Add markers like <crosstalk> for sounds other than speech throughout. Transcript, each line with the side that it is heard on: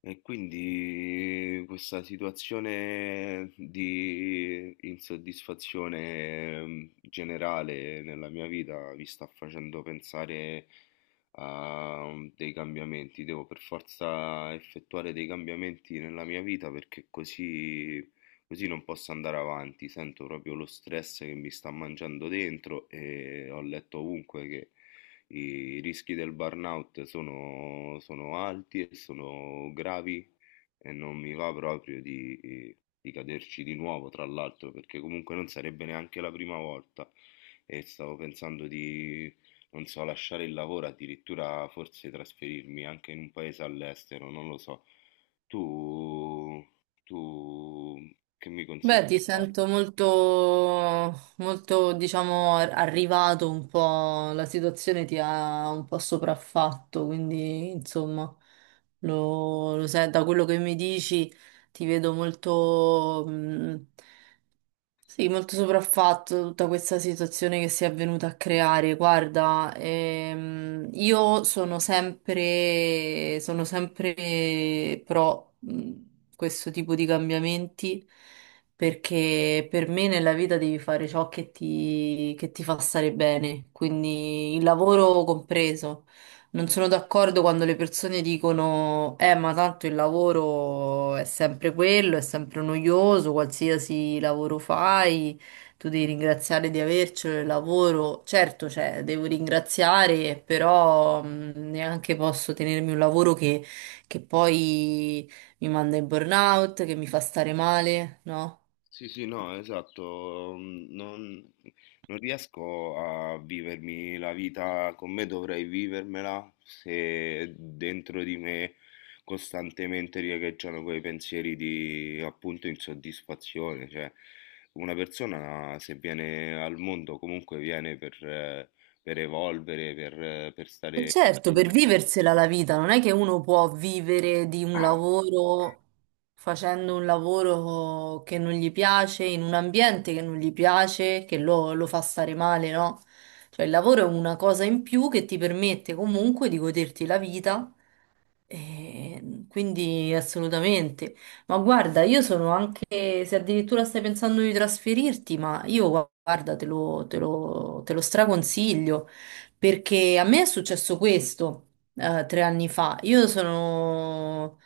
left: E quindi questa situazione di insoddisfazione generale nella mia vita mi sta facendo pensare a dei cambiamenti. Devo per forza effettuare dei cambiamenti nella mia vita perché così non posso andare avanti. Sento proprio lo stress che mi sta mangiando dentro e ho letto ovunque che i rischi del burnout sono alti e sono gravi e non mi va proprio di caderci di nuovo, tra l'altro, perché comunque non sarebbe neanche la prima volta e stavo pensando non so, lasciare il lavoro, addirittura forse trasferirmi anche in un paese all'estero, non lo so. Tu, tu che mi consigli
right: Beh, ti
left: di fare?
right: sento molto, molto, diciamo, arrivato un po', la situazione ti ha un po' sopraffatto, quindi, insomma, lo sai, da quello che mi dici ti vedo molto, sì, molto sopraffatto tutta questa situazione che si è venuta a creare. Guarda, io sono sempre pro questo tipo di cambiamenti perché per me nella vita devi fare ciò che ti fa stare bene, quindi il lavoro compreso. Non sono d'accordo quando le persone dicono, ma tanto il lavoro è sempre quello, è sempre noioso, qualsiasi lavoro fai, tu devi ringraziare di avercelo il lavoro. Certo, cioè, devo ringraziare, però neanche posso tenermi un lavoro che poi mi manda in burnout, che mi fa stare male, no?
left: Sì, sì, no, esatto, non riesco a vivermi la vita come dovrei vivermela se dentro di me costantemente riecheggiano quei pensieri di appunto insoddisfazione, cioè una persona se viene al mondo comunque viene per evolvere, per
right: E
left: stare...
right: certo, per viversela la vita, non è che uno può vivere di un lavoro facendo un lavoro che non gli piace, in un ambiente che non gli piace, che lo fa stare male, no? Cioè il lavoro è una cosa in più che ti permette comunque di goderti la vita, quindi assolutamente. Ma guarda, io sono anche, se addirittura stai pensando di trasferirti, ma io guarda, te lo straconsiglio, perché a me è successo questo 3 anni fa. Io sono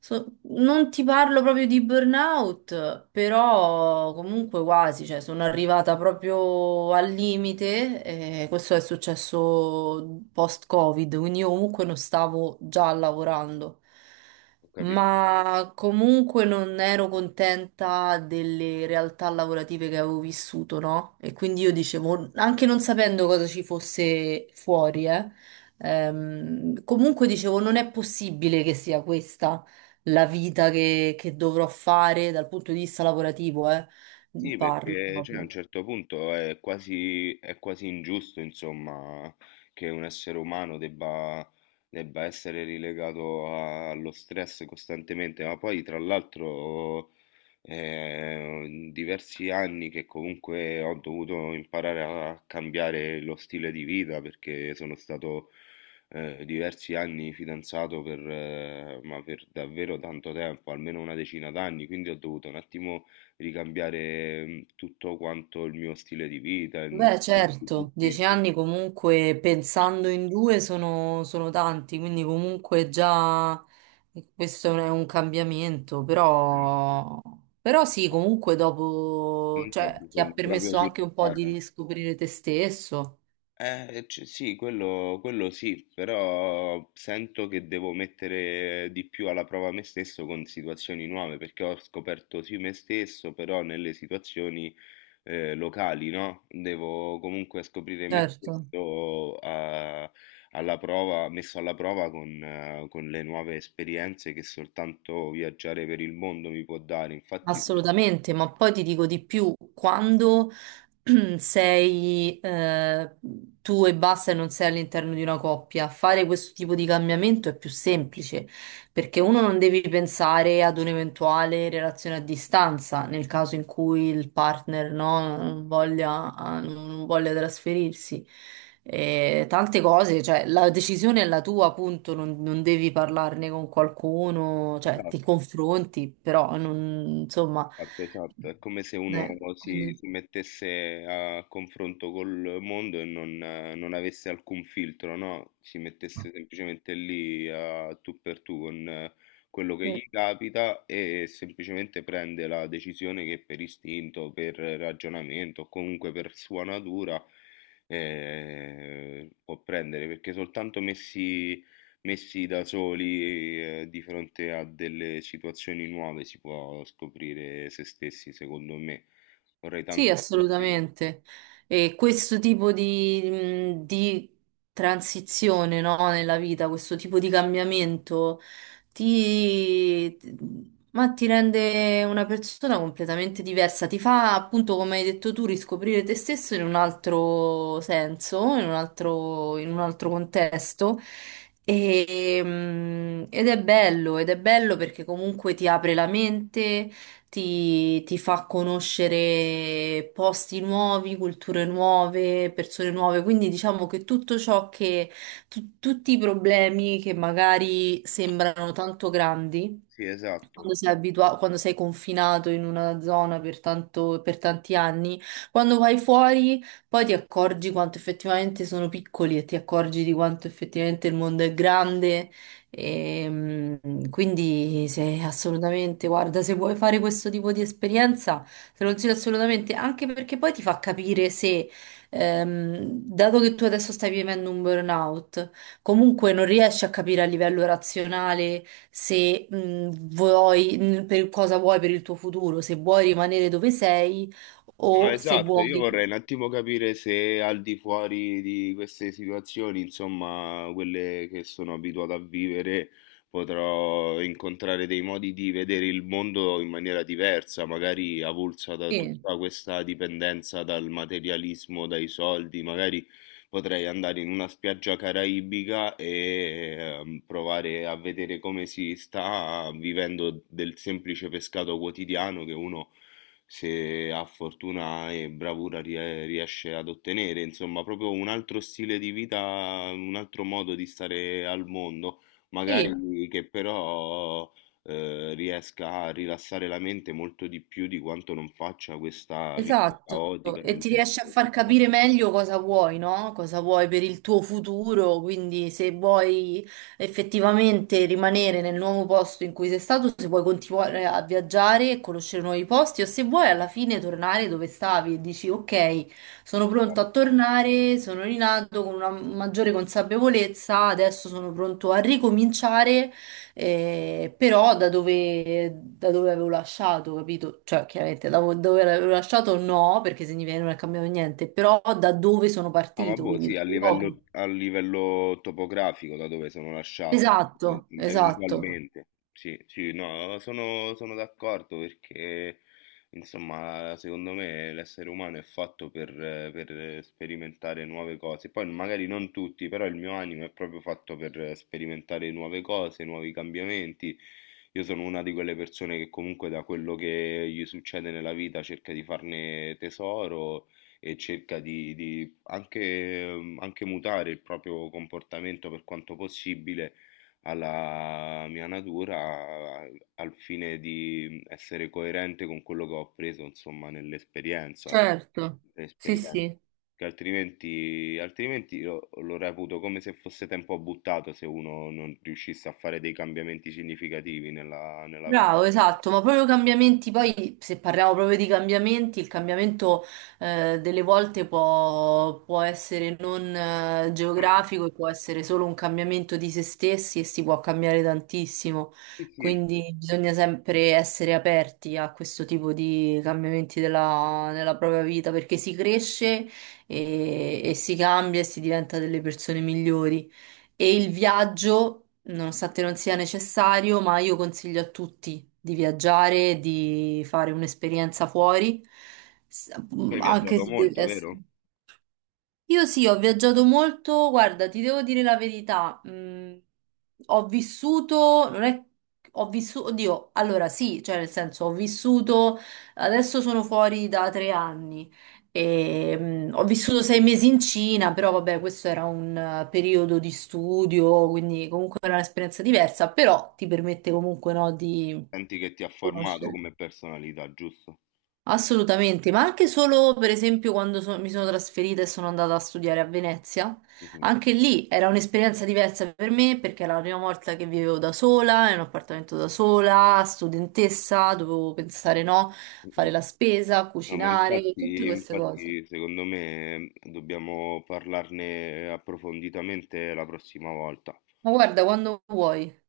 right: So- Non ti parlo proprio di burnout, però comunque quasi, cioè sono arrivata proprio al limite e questo è successo post-Covid, quindi io comunque non stavo già lavorando,
left: Ho capito.
right: ma comunque non ero contenta delle realtà lavorative che avevo vissuto, no? E quindi io dicevo, anche non sapendo cosa ci fosse fuori, comunque dicevo, non è possibile che sia questa la vita che dovrò fare dal punto di vista lavorativo,
left: Sì,
right: parlo
left: perché cioè, a un
right: proprio.
left: certo punto è quasi ingiusto, insomma, che un essere umano debba essere relegato allo stress costantemente, ma poi tra l'altro in diversi anni che comunque ho dovuto imparare a cambiare lo stile di vita perché sono stato diversi anni fidanzato per, ma per davvero tanto tempo, almeno una decina d'anni, quindi ho dovuto un attimo ricambiare, tutto quanto il mio stile di vita, le
right: Beh,
left: mie
right: certo,
left: attitudini,
right: 10 anni comunque pensando in due sono tanti, quindi comunque già, questo è un cambiamento, però sì, comunque dopo,
left: comunque ho
right: cioè, ti ha
left: bisogno proprio
right: permesso
left: di
right: anche un po' di
left: lontano.
right: riscoprire te stesso.
left: C sì, quello sì, però sento che devo mettere di più alla prova me stesso con situazioni nuove, perché ho scoperto sì me stesso, però nelle situazioni locali, no? Devo comunque scoprire me
right: Certo.
left: stesso alla prova, messo alla prova con le nuove esperienze che soltanto viaggiare per il mondo mi può dare. Infatti,
right: Assolutamente, ma poi ti dico di più, quando <clears throat> sei, tu e basta e non sei all'interno di una coppia, fare questo tipo di cambiamento è più semplice, perché uno non devi pensare ad un'eventuale relazione a distanza, nel caso in cui il partner no, non voglia trasferirsi. E tante cose, cioè la decisione è la tua, appunto, non devi parlarne con qualcuno, cioè ti
left: esatto.
right: confronti, però non, insomma,
left: Esatto, esatto, è come se uno
right: quindi,
left: si mettesse a confronto col mondo e non, non avesse alcun filtro, no? Si mettesse semplicemente lì a tu per tu con quello che gli
right: eh.
left: capita e semplicemente prende la decisione che per istinto, per ragionamento o comunque per sua natura può prendere, perché soltanto messi da soli, di fronte a delle situazioni nuove, si può scoprire se stessi, secondo me. Vorrei
right: Sì,
left: tanto scoprire.
right: assolutamente. E questo tipo di transizione, no, nella vita, questo tipo di cambiamento ti, ma ti rende una persona completamente diversa, ti fa appunto, come hai detto tu, riscoprire te stesso in un altro senso, in un altro contesto. E, ed è bello perché comunque ti apre la mente, ti fa conoscere posti nuovi, culture nuove, persone nuove, quindi diciamo che tutto ciò tutti i problemi che magari sembrano tanto grandi,
left: Sì, esatto.
right: quando sei confinato in una zona per tanti anni, quando vai fuori poi ti accorgi quanto effettivamente sono piccoli e ti accorgi di quanto effettivamente il mondo è grande e, quindi se, assolutamente, guarda, se vuoi fare questo tipo di esperienza, te lo consiglio assolutamente, anche perché poi ti fa capire se, dato che tu adesso stai vivendo un burnout, comunque non riesci a capire a livello razionale se, per cosa vuoi per il tuo futuro, se vuoi rimanere dove sei
left: No,
right: o se
left: esatto, io vorrei
right: vuoi...
left: un attimo capire se al di fuori di queste situazioni, insomma, quelle che sono abituato a vivere, potrò incontrare dei modi di vedere il mondo in maniera diversa, magari avulsa da
right: Sì,
left: tutta questa dipendenza dal materialismo, dai soldi, magari potrei andare in una spiaggia caraibica e provare a vedere come si sta vivendo del semplice pescato quotidiano che uno se ha fortuna e bravura riesce ad ottenere, insomma, proprio un altro stile di vita, un altro modo di stare al mondo,
right: sì.
left: magari che però riesca a rilassare la mente molto di più di quanto non faccia questa vita
right: Esatto,
left: caotica
right: e
left: nelle
right: ti riesce a far
left: città.
right: capire meglio cosa vuoi, no? Cosa vuoi per il tuo futuro, quindi se vuoi effettivamente rimanere nel nuovo posto in cui sei stato, se vuoi continuare a viaggiare e conoscere nuovi posti o se vuoi alla fine tornare dove stavi e dici ok, sono pronto a tornare, sono rinato con una maggiore consapevolezza, adesso sono pronto a ricominciare, però da dove avevo lasciato, capito? Cioè, chiaramente da dove avevo lasciato no, perché significa che non è cambiato niente, però da dove sono
left: Ah,
right: partito,
left: vabbò,
right: quindi
left: sì,
right: dal luogo.
left: a livello topografico da dove sono lasciato,
right: Esatto, esatto,
left: eventualmente. Sì, sì, no, sono d'accordo perché, insomma, secondo me l'essere umano è fatto per sperimentare nuove cose. Poi magari non tutti, però il mio animo è proprio fatto per sperimentare nuove cose, nuovi cambiamenti. Io sono una di quelle persone che comunque da quello che gli succede nella vita cerca di farne tesoro e cerca di anche, anche mutare il proprio comportamento per quanto possibile alla mia natura a- al fine di essere coerente con quello che ho appreso, insomma, nell'esperienza.
right: certo. Sì,
left: Nell'esperienza.
right: sì.
left: Che altrimenti, altrimenti lo reputo come se fosse tempo buttato se uno non riuscisse a fare dei cambiamenti significativi nella
right: Bravo,
left: propria vita.
right: esatto, ma proprio cambiamenti, poi se parliamo proprio di cambiamenti, il cambiamento, delle volte può essere non geografico e può essere solo un cambiamento di se stessi e si può cambiare tantissimo,
left: Sì, sì,
right: quindi bisogna sempre essere aperti a questo tipo di cambiamenti nella propria vita perché si cresce e si cambia e si diventa delle persone migliori e il viaggio. Nonostante non sia necessario, ma io consiglio a tutti di viaggiare, di fare un'esperienza fuori, s-
left: tu hai
right: anche
left: viaggiato
right: se deve
left: molto,
right: essere.
left: vero?
right: Io sì, ho viaggiato molto, guarda, ti devo dire la verità, ho vissuto, non è, ho vissuto, oddio, allora sì, cioè nel senso ho vissuto, adesso sono fuori da 3 anni, e, ho vissuto 6 mesi in Cina, però vabbè, questo era un, periodo di studio, quindi comunque era un'esperienza diversa, però ti permette comunque, no, di
left: Senti che ti ha formato
right: conoscere.
left: come personalità, giusto?
right: Assolutamente, ma anche solo per esempio quando mi sono trasferita e sono andata a studiare a Venezia,
left: Mhm.
right: anche lì era un'esperienza diversa per me perché era la prima volta che vivevo da sola, in un appartamento da sola, studentessa, dovevo pensare, no,
left: Mm.
right: fare la spesa,
left: No, ma
right: cucinare, tutte
left: infatti,
right: queste cose.
left: infatti, secondo me dobbiamo parlarne approfonditamente la prossima volta.
right: Ma guarda, quando vuoi.